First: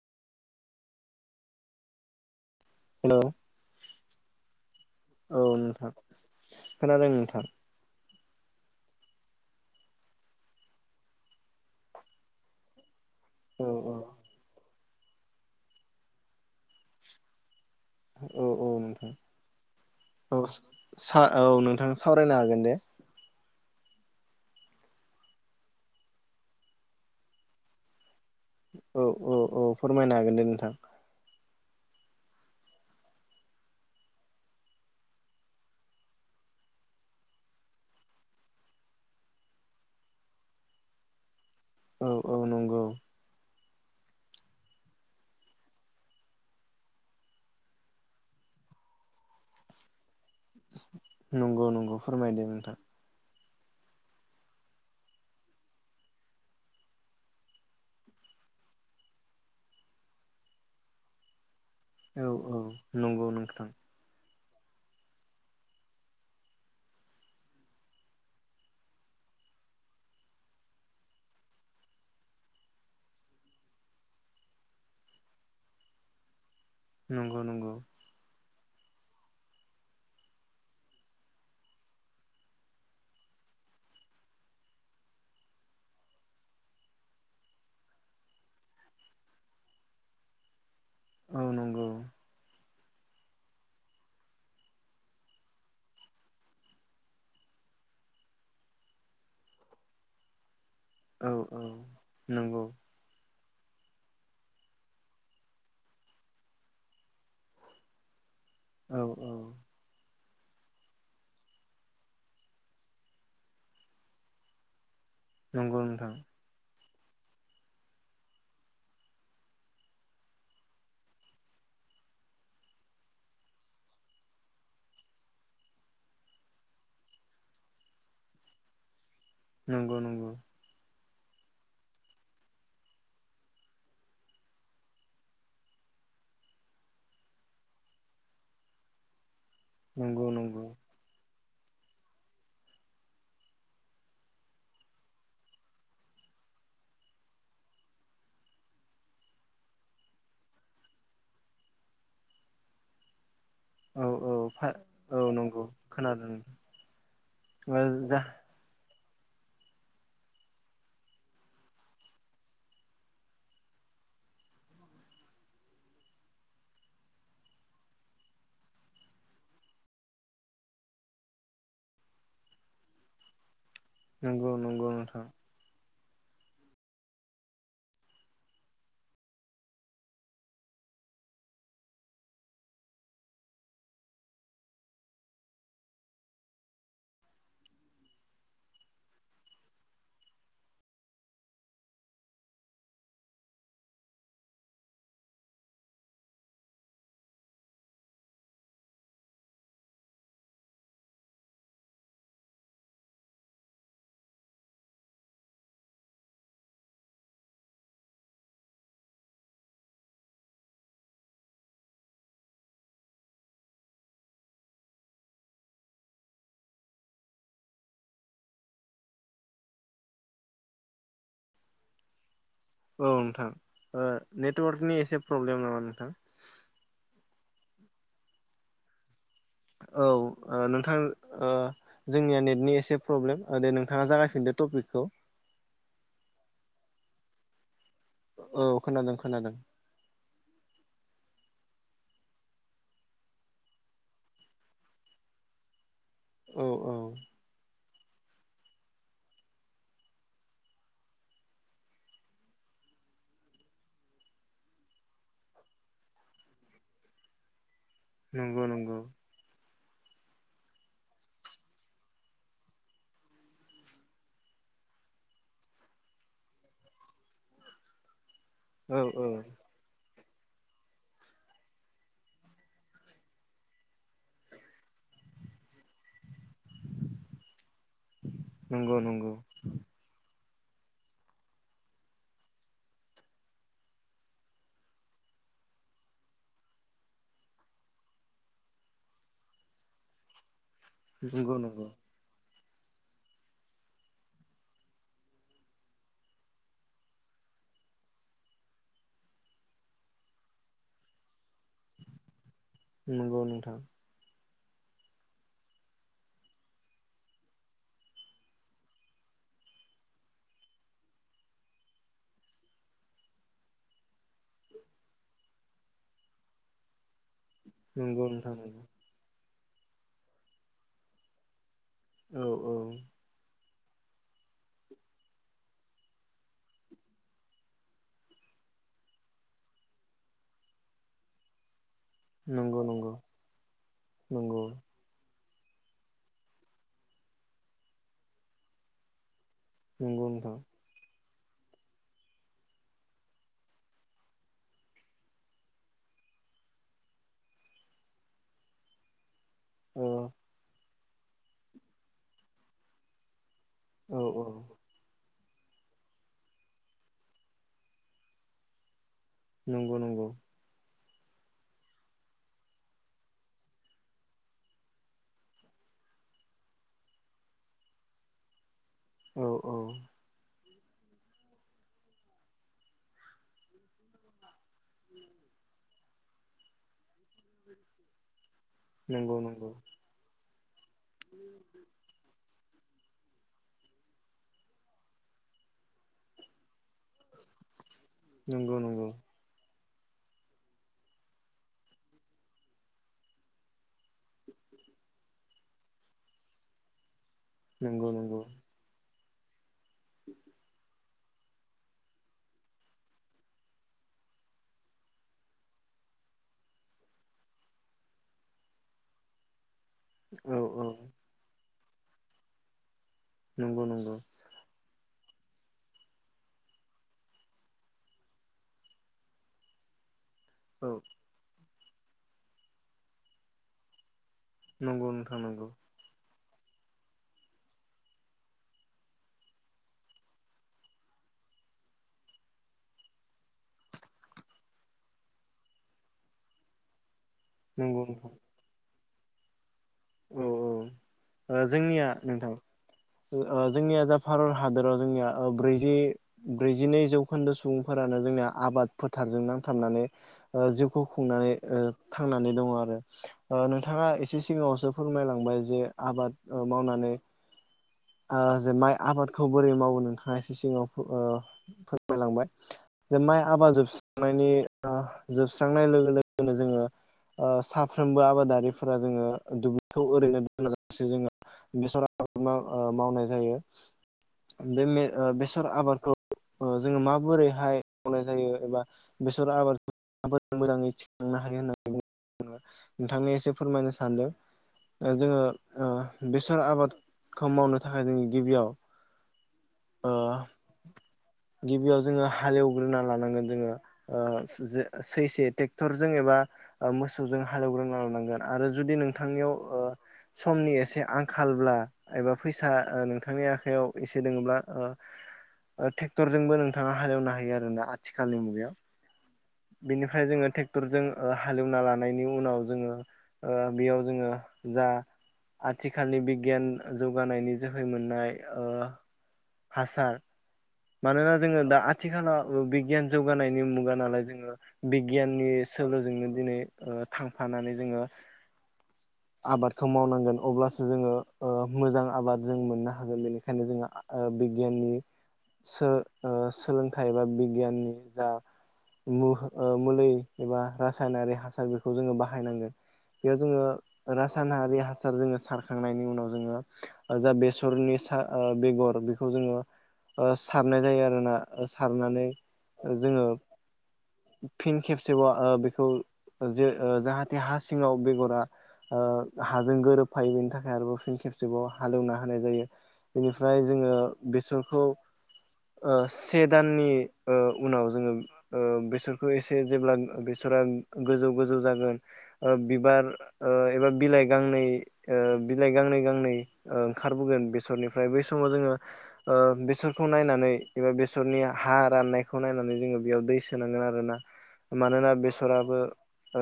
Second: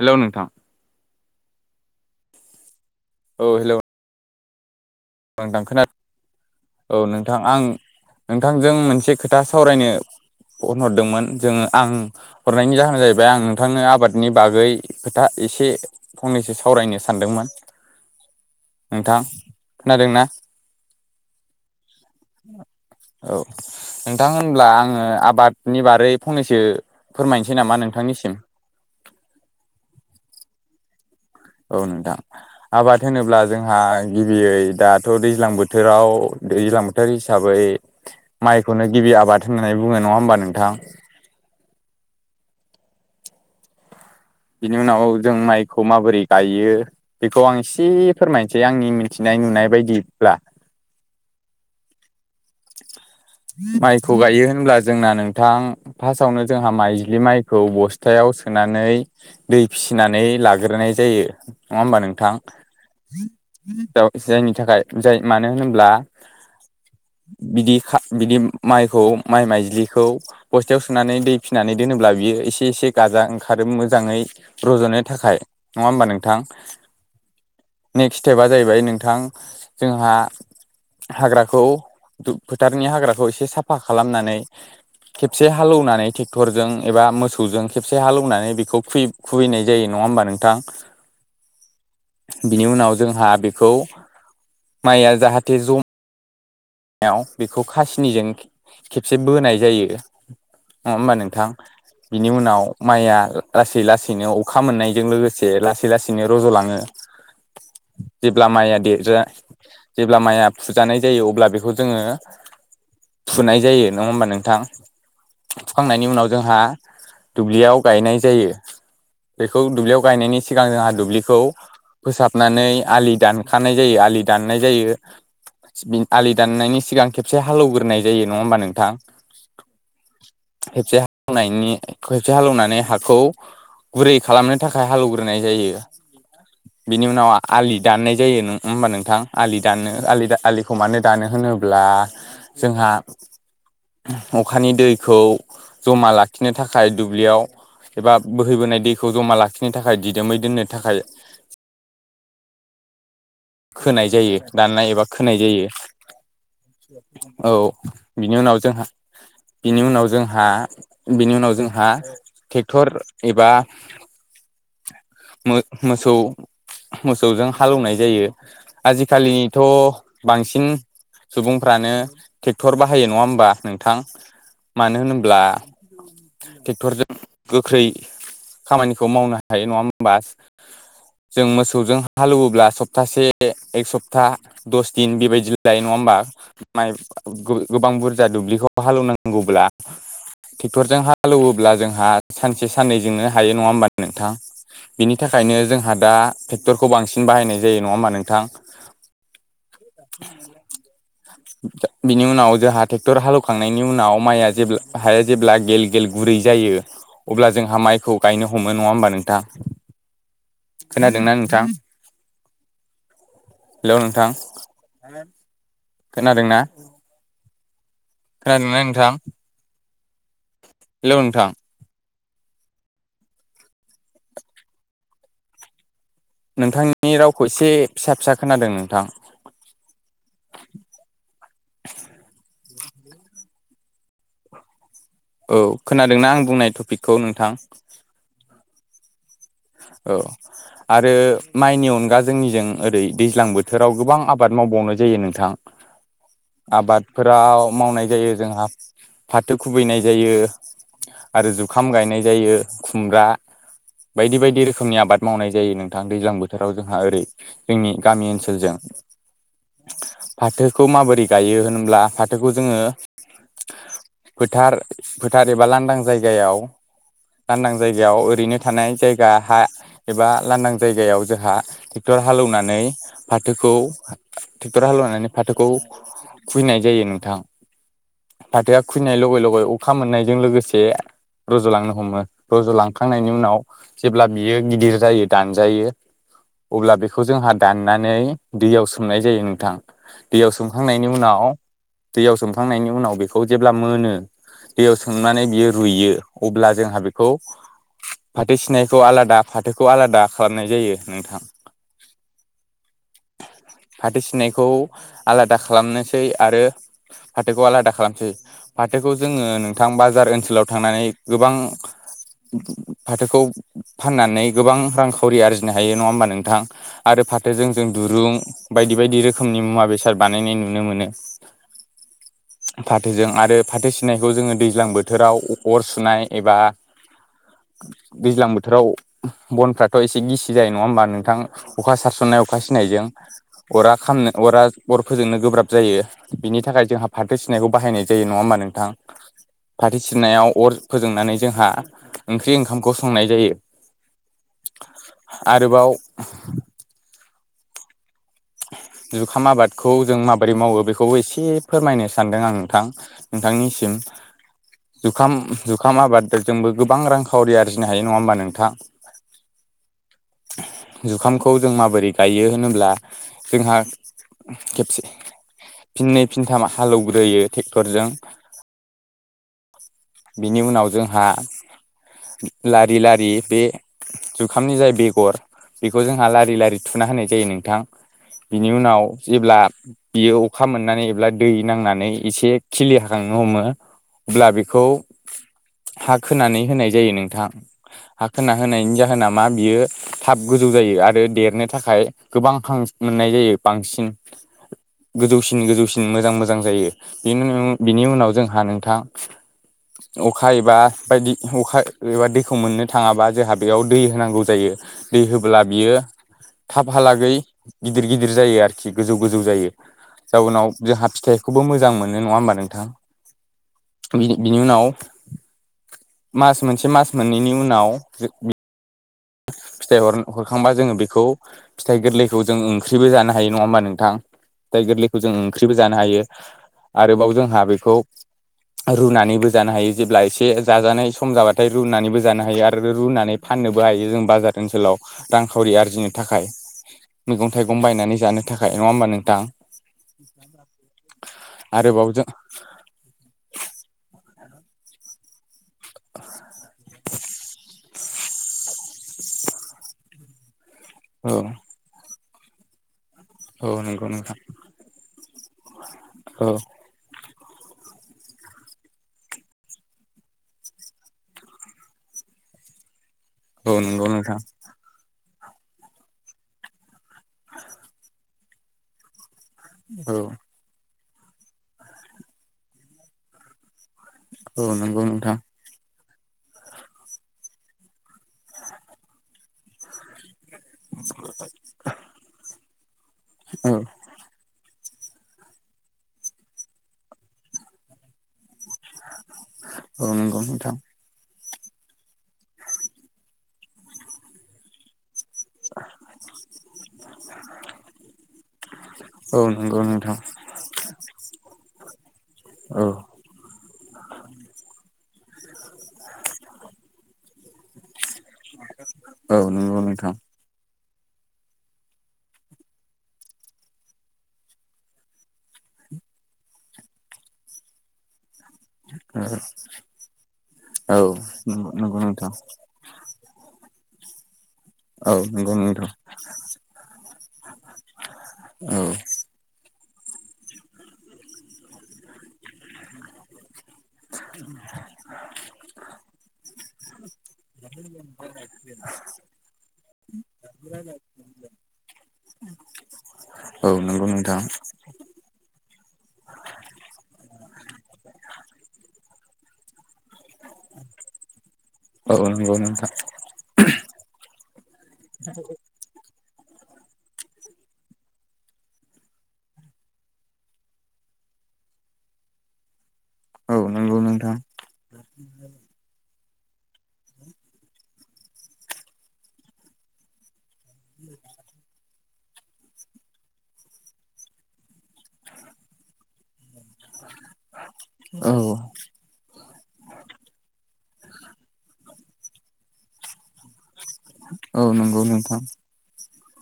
Hello नोंथां। Hello औ hello. औ ओनथां खोना औ नोंथां आं नोंथांजों मोनसे खोथा सावरायनो फनहरदोंमोन जोङो आं हरनायनि जाहोना जाहैब बे आं औ नोंथांनो आबादनि बागै खोथा एसे फंनैसो सावरायनो सानदोंमोन। औ औ नोंथां। खोनादोंना औ सो सा औ नोंथां सावरायनो हागोन दे। औ नोंथां होनब्ला आङो आबादनि बारै फंनैसो फोरमायनसै नामा नोंथांनिसिम औ औ औ फोरमायनो हागोन दे नोंथां औ नोंथां आबाद होनोब्ला जोंहा गिबियै दाथ' दैज्लां बोथोराव दैज्लां बोथोर हिसाबै माइखौनो गिबि आबाद होननानै बुङो नङा होमबा नोंथां [inaudible] औ औ नंगौ। बिनि उनाव जों माइखौ माबोरै गायो बेखौ आं एसे फोरमायनसै आंनि मिथिनाय नुनाय बायदिब्ला। नंगौ नंगौ फोरमायदो नोंथां। माइखौ गायो होनब्ला जोंना नोंथां फार्स्टआवनो जोंहा माइज्लि माइखौ बस्थाया याव सोनानै दै फिसिनानै लाग्रोनाय जायो। नङा होमबा औ नोंथां औ नंगौ नोंथां बेयाव जों थाखाय जाय मानो होनोब्ला बिदि खा बिदि माइखौ माइ माइज्लिखौ बस्थायाव सोनानै दै फिनानै दोनोब्ला बियो एसे एसे गाजा ओंखारो मोजाङै रज'नो थाखाय नङा होमबा नोंथां? नंगौ नंगौ। नेक्स्ट स्टेपा जाहैबाय नोंथां जोंहा हाग्राखौ दु फोथारनि हाग्राखौ एसे साफा खालामनानै खेबसे हालौनानै टेक्टरजों एबा मोसौजों खेबसे हालौनानै बेखौ फ्रि खुबैनाय जायो नं नङा होमबा नोंथां? औ नंगौ। बिनि उनाव जोंहा बेखौ माइया जाहाथे जम याव बेखौ खासिनिजों खेबसे बोनाय जायो। नङा होमबा औ नोंथां औ बिनि उनाव नंगौ माइया लासै लासैनो अखा मोननायजों लोगोसे लासै लासैनो रज'लाङो। जेब्ला माइया औ देरा औ जेब्ला माइया फुजानाय जायो अब्ला बेख बेखौ जोङो फुनाय जायो। नङा होमबा नोंथां? नंगौ फुखांनायनि नोंथां उनाव जोंहा दुब्लियाव गायनाय जायो। बेखौ दुब्लियाव गायनायनि सिगां जोंहा दुब्लिखौ फोसाबनानै आलि दानखानाय जायो आलि दाननाय जायो बि आलि दाननायनि सिगां खेबसे हालौग्रोनाय जायो नङा होमबा नोंथां। नंगौ नंगौ। नायनि खेबसे हालौनानै हाखौ गुरै खालामनो थाखाय हालौवग्रोनाय जायो। बिनि उनाव आलि दाननाय जायो नङा होमबा नोंथां। आलि दाननो नंगौ आलि दा नंगौ आलिखौ मानो मानो होनोब्ला जोंहा अखानि दैखौ जमा लाखिनो थाखाय दुब्लियाव एबा बोहैबोनाय दैखौ जमा लाखिनो थाखाय दिदोमै दोननो थाखाय औ खोनाय औ जायो फा दाननाय एबा औ खोनाय नंगौ जायो। खोनादों औ जा बिनि उनाव जोंहा बिनि उनाव जोंहा बिनि उनाव जोंहा टेक्थर एबा मो-मोसौ मोसौजों हालौवनाय जायो। आजिखालिथ' बांसिन सुबुंफ्रानो टेक्थर बाहायो नङा होमबा नोंथां। नंगौ नंगौ मानो नोंथां होनोब्ला टेक्थरजों गोख्रै खामानिखौ मावनो हायो नङा होमबा। जों मोसौजों हालौवोब्ला सप्तासे एक सप्ता दस दिन बेबायदि जायो नङा होमबा माइ गो-गोबां बुरजा दुब्लिखौ हालौवनांगौब्ला टेक्थरजों हालौवोब्ला जोंहा सानसे साननैजोंनो हायो नङा होमबा नोंथां। बिनि थाखायनो जोंहा दा टेक्टरखौ बांसिन बाहायनाय जायो नङा होमबा नोंथां। बिनि उनाव जोंहा टेक्थर हालौवखांनायनि उनाव माइया जेब्ला हाय जेब्ला गेल गेल गुरै जायो अब्ला जोंहा माइखौ गायनो हमो नङा होमबा नोंथां। खोनादों ना नोंथां? हेलौ नोंथां। खोनादों ना? खोनादों ना नोंथां? हेलौ नोंथां। औ नोंथां ओ नेटवार्कनि एसे प्रब्लेम नामा नोंथां। नोंथांनि रावखौ एसे फिसा फिसा खोनादों नोंथां। औ ओ नोंथां ओ जोंनिया नेटनि एसे प्रब्लेम ओ दे नोंथाङा जागाय फिनदो टपिकखौ। औ खोनादों ना आं बुंनाय टपिकखौ नोंथां औ खोनादों। खोनादों औ आ रो माइनि अनगा जोंनिजों ओरै दैज्लां बोथोराव गोबां आबाद मावबावनाय जायो नोंथां। औ औ आबादफोराव मावनाय जायो जोंहा फाथो खुबैनाय जायो। आरो जुखाम गायनाय जायो खुमब्रा बायदि बायदि रोखोमनि आबाद मावनाय जायो नोंथां दैज्लां बोथोराव जोंहा ओरै। जोंनि गामि नंगौ ओनसोलजों नंगौ फाथोखौ माबोरै गायो होनब्ला फाथोखौ जोङो फोथार फोथार एबा लांदां जायगायाव लांदां जायगायाव ओरैनो थानाय औ औ जायगा हा एबा लांदां जायगायाव जोंहा ट्रेक्टर हालेवनानै फाथोखौ थेकथर हालौनानै फाथोखौ खुबैनाय जायो नोंथां। फाथोआ नंगौ खुबैनाय नंगौ लगै लगै अखा मोननायजों लोगो से रज'लांनो हमो। रज'लांखांनायनि उनाव जेब्ला बियो गिदिर जायो दानजायो अब्ला बेखौ जोंहा दाननानै दैयाव सोमनाय जायो नोंथां। दैयाव दुंखांनायनि उनाव नंगौ नंगौ दैयाव सोमखांनायनि उनाव बेखौ जेब्ला मोनो। दैयाव सोंनानै बियो रुयो अब्ला जोंहा बेखौ। फाथो सिनायखौ आलादा फाथोखौ आलादा खालामनाय जायो नोंथां। नंगौ नोंथां। खौ आलादा खालामनोसै आरो फाथोखौ आलादा खालामसै। फाथोखौ जोङो नोंथां बाजार ओनसोलाव थांनानै गोबां। फाथोखौ फाननानै गोबां रांखावरि आरजिनो हायो नङा होमबा नोंथां। आरो फाथोजों जों नंगौ दुरुं नोंथां नंगौ बायदि बायदि रोखोमनि मुवा बेसाद बानायनाय नुनो मोनो। औ औ फाथोजों आरो। फाथो सिनायखौ जोङो दैज्लां बोथोराव अ अर सुनाय एबा। दैज्लां बोथोराव बनफ्राथ' एसे गिसि जायो नङा होमबा नोंथां। अखा सारसननाय अखा नंगौ सिनायजों नंगौ अरा खामनो अरा नंगौ अर फोजोंनो गोब्राब। जायो बिनि थाखाय जोंहा फाथो सिनायखौ बाहायनाय जायो नङा होमबा नोंथां। फाथो नंगौ सिननायाव नोंथां अर फोजोंनानै जोंहा। ओंख्रि ओंखामखौ संनाय जायो आरोबाव। जुखाम आबादखौ ओ जों माबोरै मावो बेखौबो एसे फोरमायनो सानदों आं नोंथां नों। थांसिम औ औ जुखाम। जुखाम आबादजोंबो गोबां रांखावरि आरजिनो हायो नङा होमबा नोंथां। नंगौ नंगौ जुखामखौ जों माबोरै गायो होनोब्ला जोंहा खेबसे फिनै फिनथाम हालौवग्रोयो थेक्थरजों औ- औ। उनाव जोंहा लारि लारि बे जुखामनि जाय बेगर बेखौ जोंहा लारि लारि थुना होनाय जायो नोंथां। बिनि उनाव नंगौ जेब्ला नंगौ बियो अखा मोननानै एब्ला दै नांनानै एसे खिलि हाखांनो हमो अब्ला बेखौ हा खोनानै होनाय जायो नोंथां हा खोना नंगौ होनायनि जाहोना मा बियो थाब गोजौ जायो आरो देरनो थाखाय गोबां। खां मोननाय जायो बांसिन गोजौसिन गोजौसिन मोजां मोजां जायो बिनि उनाव बिनि नंगौ नंगौ उनाव जोंहा नोंथां। अखा एबा बायदि अखा एबा दैखौ मोननो थाङाबा जोंहा बेयाव दै होनांगौ जायो। दै होब्ला बियो थाबहालागै गिदिर गिदिर जायो आरोखि गोजौ गोजौ जायो औ जाउनाव औ जोंहा फिथाइखौबो मोज जां मोनो नङा होमबा नोंथां नंगौ नंगौ बिनि बिनि उनाव मास मोनसे मास मोननैनि उनाव जे बे फिथाइ हर हरखांबा औ जोङो बेखौ फिथाइ गोरलैखौ जों ओंख्रिबो जानो हायो नङा होमबा नोंथां। [unintelligible] नंगौ गोरलैखौ जों नोंथां नंगौ ओंख्रिबो जानो हायो आरोबाव जोंहा बेखौ रुनानैबो जानो हायो जेब्ला एसे जाजानाय सम जाबाथाय रुनानैबो जानो हायो आरो रो रुनानै फाननो बो हायो जों बाजार ओनसोलाव रांखावरि आरजिनो थाखाय। मैगं- थाइगं नंगौ बायनानै नोंथां जानो थाखाय नङा होमबा नोंथां। औ औ ओ जोंनिया आरोबाव जों नोंथां ओ आ जोंनिया जा भारत हादराव जोंनिया ओ ब्रै जि ब्रैजिनै जौखोन्दो सुबुंफोरानो जोंनिया आबाद फोथारजों नांथाबनानै जिउखौ औ खुंनानै थांनानै दङ आरो। औ नंगौ नोंथाङा नोंथां एसे सिगाङावसो फोरमायलांबाय जे आबाद औ मावनानै। ओ जे माइ आबादखौ बोरै मावो नोंथाङा एसे सिगाङाव फोरमायलांबाय। जे माइ औ आबाद नंगौ नोंथां जोबसरांनायनि। जोबस्रांनाय लोगो लोगोनो जोङो साफ्रोमबो आबादारिफोरा जोङो। दुब्लिखौ औ ओरैनो दोनालासे जोङो बेसर आबाद मावनाय जायो। औ बे नंगौ नोंथां बेसर आबादखौ जोङो माबोरैहाय मावनाय जायो एबा बेसर आबाद आबाद मोजांङै थिखांनो हायो होननानै नोंथांनो एसे औ फोरमायनो सानदों जोंङो बेसाद आबादखौ मावनो थाखाय जोंङो गिबियाव औ नोंगौ नोंथां गिबियाव जोंङो हालेवग्रोना लानांगोन जोंङो ओह जे सैसे ट्रेक्टरजों एबा मोसौजों हालेवग्रोनो लानांगोन आरो जुदि औ नोंथांनियाव नंगौ ओह नोंथां समनि एसे आंखालब्ला एबा फैसा औ नोंथांनिया आखाइयाव एसे दोङोब्ला ट्रेक्टर जोंबो नोंथाङा हालेवनो हायो आरोना आथिखालाव आथिखालनि मुगायाव औ नोंगौ नोंथां टेक्टरजों हालेवना लानायनि उनाव जोंङो ओह बेयाव जोंङो जा आथिखालनि बिगियान जौगानायनि जोहै मोननाय ओह हासार औ मानोना जोंङो दा नंगौ नोंथां आथिखालाव बिगियान जौगानायनि मुगा नालाय जों औ बिगियाननि नंगौ नोंथां सोलोजोंनो दिनै थांफानानै जोंङो औ आबादखौ मावनांगोन अब्लासो जोंङो मोजां आबाद जों मोननो हागोन बेनिखायनो बेखायनो जोंङो बिगियाननि सो ओह सोलोंथाइ एबा बिगियाननि जा मु ओह मुलै एबा रासायनारि हासार बेखौ जोंङो बाहायनांगोन बेयाव जोंङो औ नंगौ नोंथां रासायनारि हासार जोंङो सार सारखांनायनि उनाव जोंङो जा बेसरनि सा बेगर बेखौ जोंङो सारनाय जायो आरोना औ सारनानै नंगौ नोंथां जोंङो फिन खेबसेबाव बेखौ जे जाहाथे हा सिंङाव बेगरा हाजों गोरोबफायो बेनि थाखाय आरोबाव फिन खेबसेबाव हालेवना होनाय जायो औ बेनिफ्राय जोंङो नंगौ नोंथां बेसरखौ ओह से दाननि उनाव जोंङो बेसोरखौ एसे जेब्ला बेसरा गोजौ गोजौ जागोन बिबार एबा बिलाइ गांनै बिलाइ गांनै गांनै ओंखारबोगोन बेसरनिफ्राय बै समाव औ जोंङो बेसरखौ नायनानै एबा बेसरनि हा राननायखौ नायनानै जोंङो बेयाव दै सोनांगोन आरोना औ नंगौ मानोना नोंथां बेसराबो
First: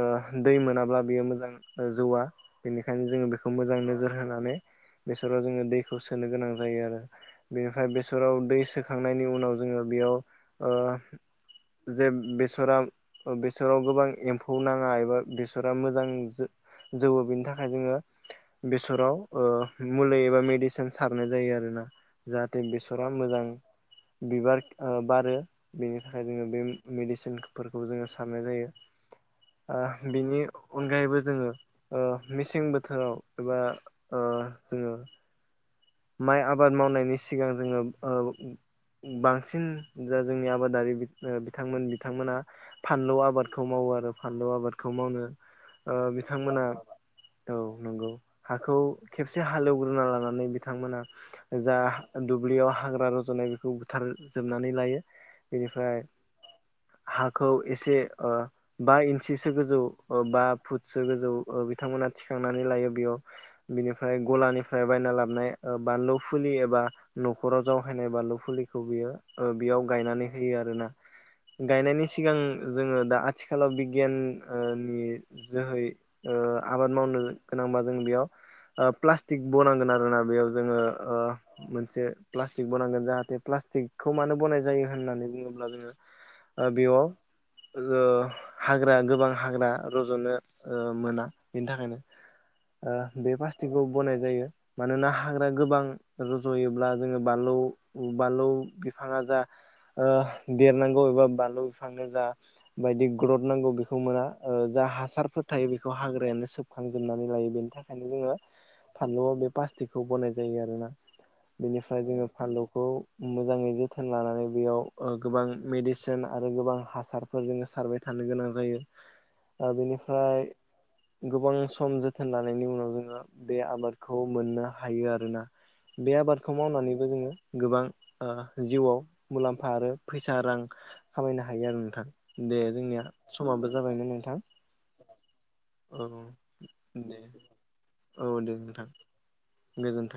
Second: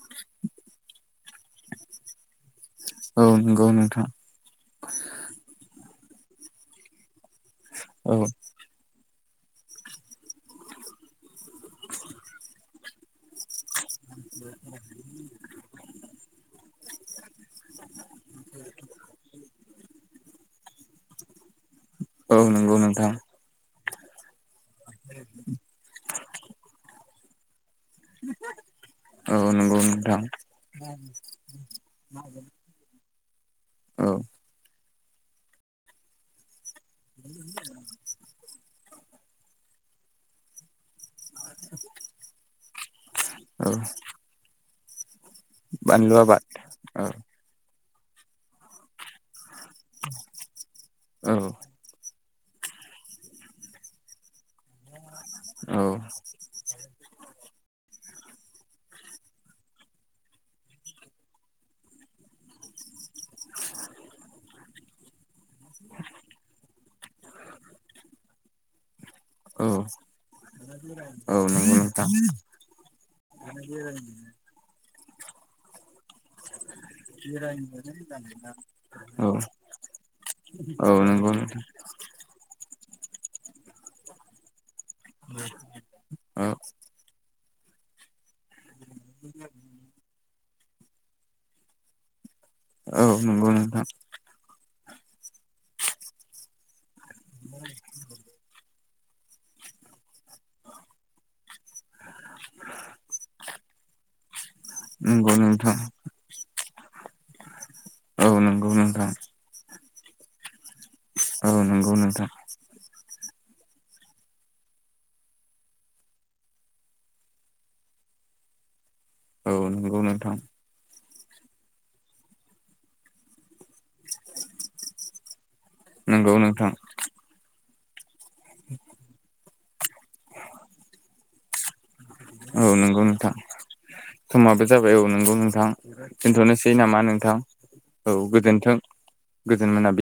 ओ दै मोनाब्ला बियो मोजां जौवा बेनिखायनो औ जोंङो बेखौ नंगौ मोजां नोंथां नोजोर होनानै बेसराव जोंङो दैखौ सोनो गोनां जायो आरो बेनिफ्राय औ बेसराव दै सोखांनायनि उनाव जोंङो बेयाव जे बेसरा बेसराव गोबां एम्फौ नाङा एबा बेसरा मोजां जौवो बेनि थाखाय जोंङो बेसराव मुलि एबा मेडिसिन सारनाय जायो आरोना औ जाहाथे नंगौ बेसरा नोंथां मोजां बिबार बारो बेनि थाखाय जोंङो बे मेडिसिन बेखौ जोंङो साननाय औ नंगौ जायो नोंथां बिनि अनगायैबो जोंङो मेसें बोथोराव एबा औ ओह जोंङो माइ आबाद मावनायनि सिगां जोंङो बांसिन जा जोंनि आबादारि बिथांमोन बिथांमोना फानलौ आबादखौ औ मावो आरो फानलौ आबादखौ मावनो ओ बानलु आबाद बिथांमोना औ नंगौ हाखौ खेबसे हालेवग्रोना लानानै बिथांमोना औ जा दुब्लियाव हाग्रा रजनाय बेखौ बुथारजोबनानै लायो औ बेनिफ्राय हा खौ एसे बा इन्सिसो गोजौ बा फुटसो गोजौ बिथांमोना थि खांनानै लायो बेयाव बिनिफ्राय गलानिफ्राय बायना लाबनाय बानलु फुलि एबा नखराव जावखायनाय बानलु फुलिखौ बियो ओ औ बेयाव गायनानै होयो आरोना। औ नंगौ गायनायनि नोंथां सिगां जोङो दा आथिखालाव बिगियान ओ नि जोहै ओ आबाद मावनो गोनांबा जों बेयाव ओ औ प्लास्टिक बनांगोन आरोना बेयाव जोङो औ ओ नंगौ नोंथां मोनसे प्लास्टिक बनांगोन जाहाथे प्लास्टिकखौ मानो बनाय जायो होननानै बुङोब्ला जोङो औ ओ बेयाव ओ हाग्रा गोबां हाग्रा रज'नो ओ मोना बेनि थाखायनो ओ औ बे नंगौ पास्टिकखौ नोंथां बनाय जायो मानोना हाग्रा गोबां रज'योब्ला जोङो बानलौ बानलौ बिफाङा जा ओ देरनांगौ एबा बानलु बिफांनो जा बायदि ग्रथ नांगौ बेखौ मोना ओ जा नंगौ हासारफोर थायो नोंथां बेखौ हाग्रायानो सोब खांजोबनानै लायो बेनि थाखायनो जोङो औ नंगौ नोंथां फानलुआव बे पास्टिकखौ बनाय जायो आरोना। औ नंगौ बेनिफ्राय जोङो नोंथां फानलुखौ मोजाङै जोथोन लानानै बेयाव ओ गोबां मेडिसिन आरो गोबां हासारफोर जोङो सारबाय था नो गोनां जायो औ ओ नंगौ नोंथां बेनिफ्राय गोबां सम जोथोन लानायनि उनाव जोङो बे आबादखौ मोननो हायो आरोना। बे नंगौ आबादखौ नोंथां मावनानैबो जोङो गोबां ओ जिउआव मुलाम फा आरो फैसा रां खामायनो हायो आरो नो थां दे औ जोंनिया नंगौ नोंथां समाबो जाबायमोन नोंथां। थां औ दोनथ'नोसै नामा दे नोंथां औ दे गोजोनथों नोंथां गोजोन गोजोनथों मोनाबिलि।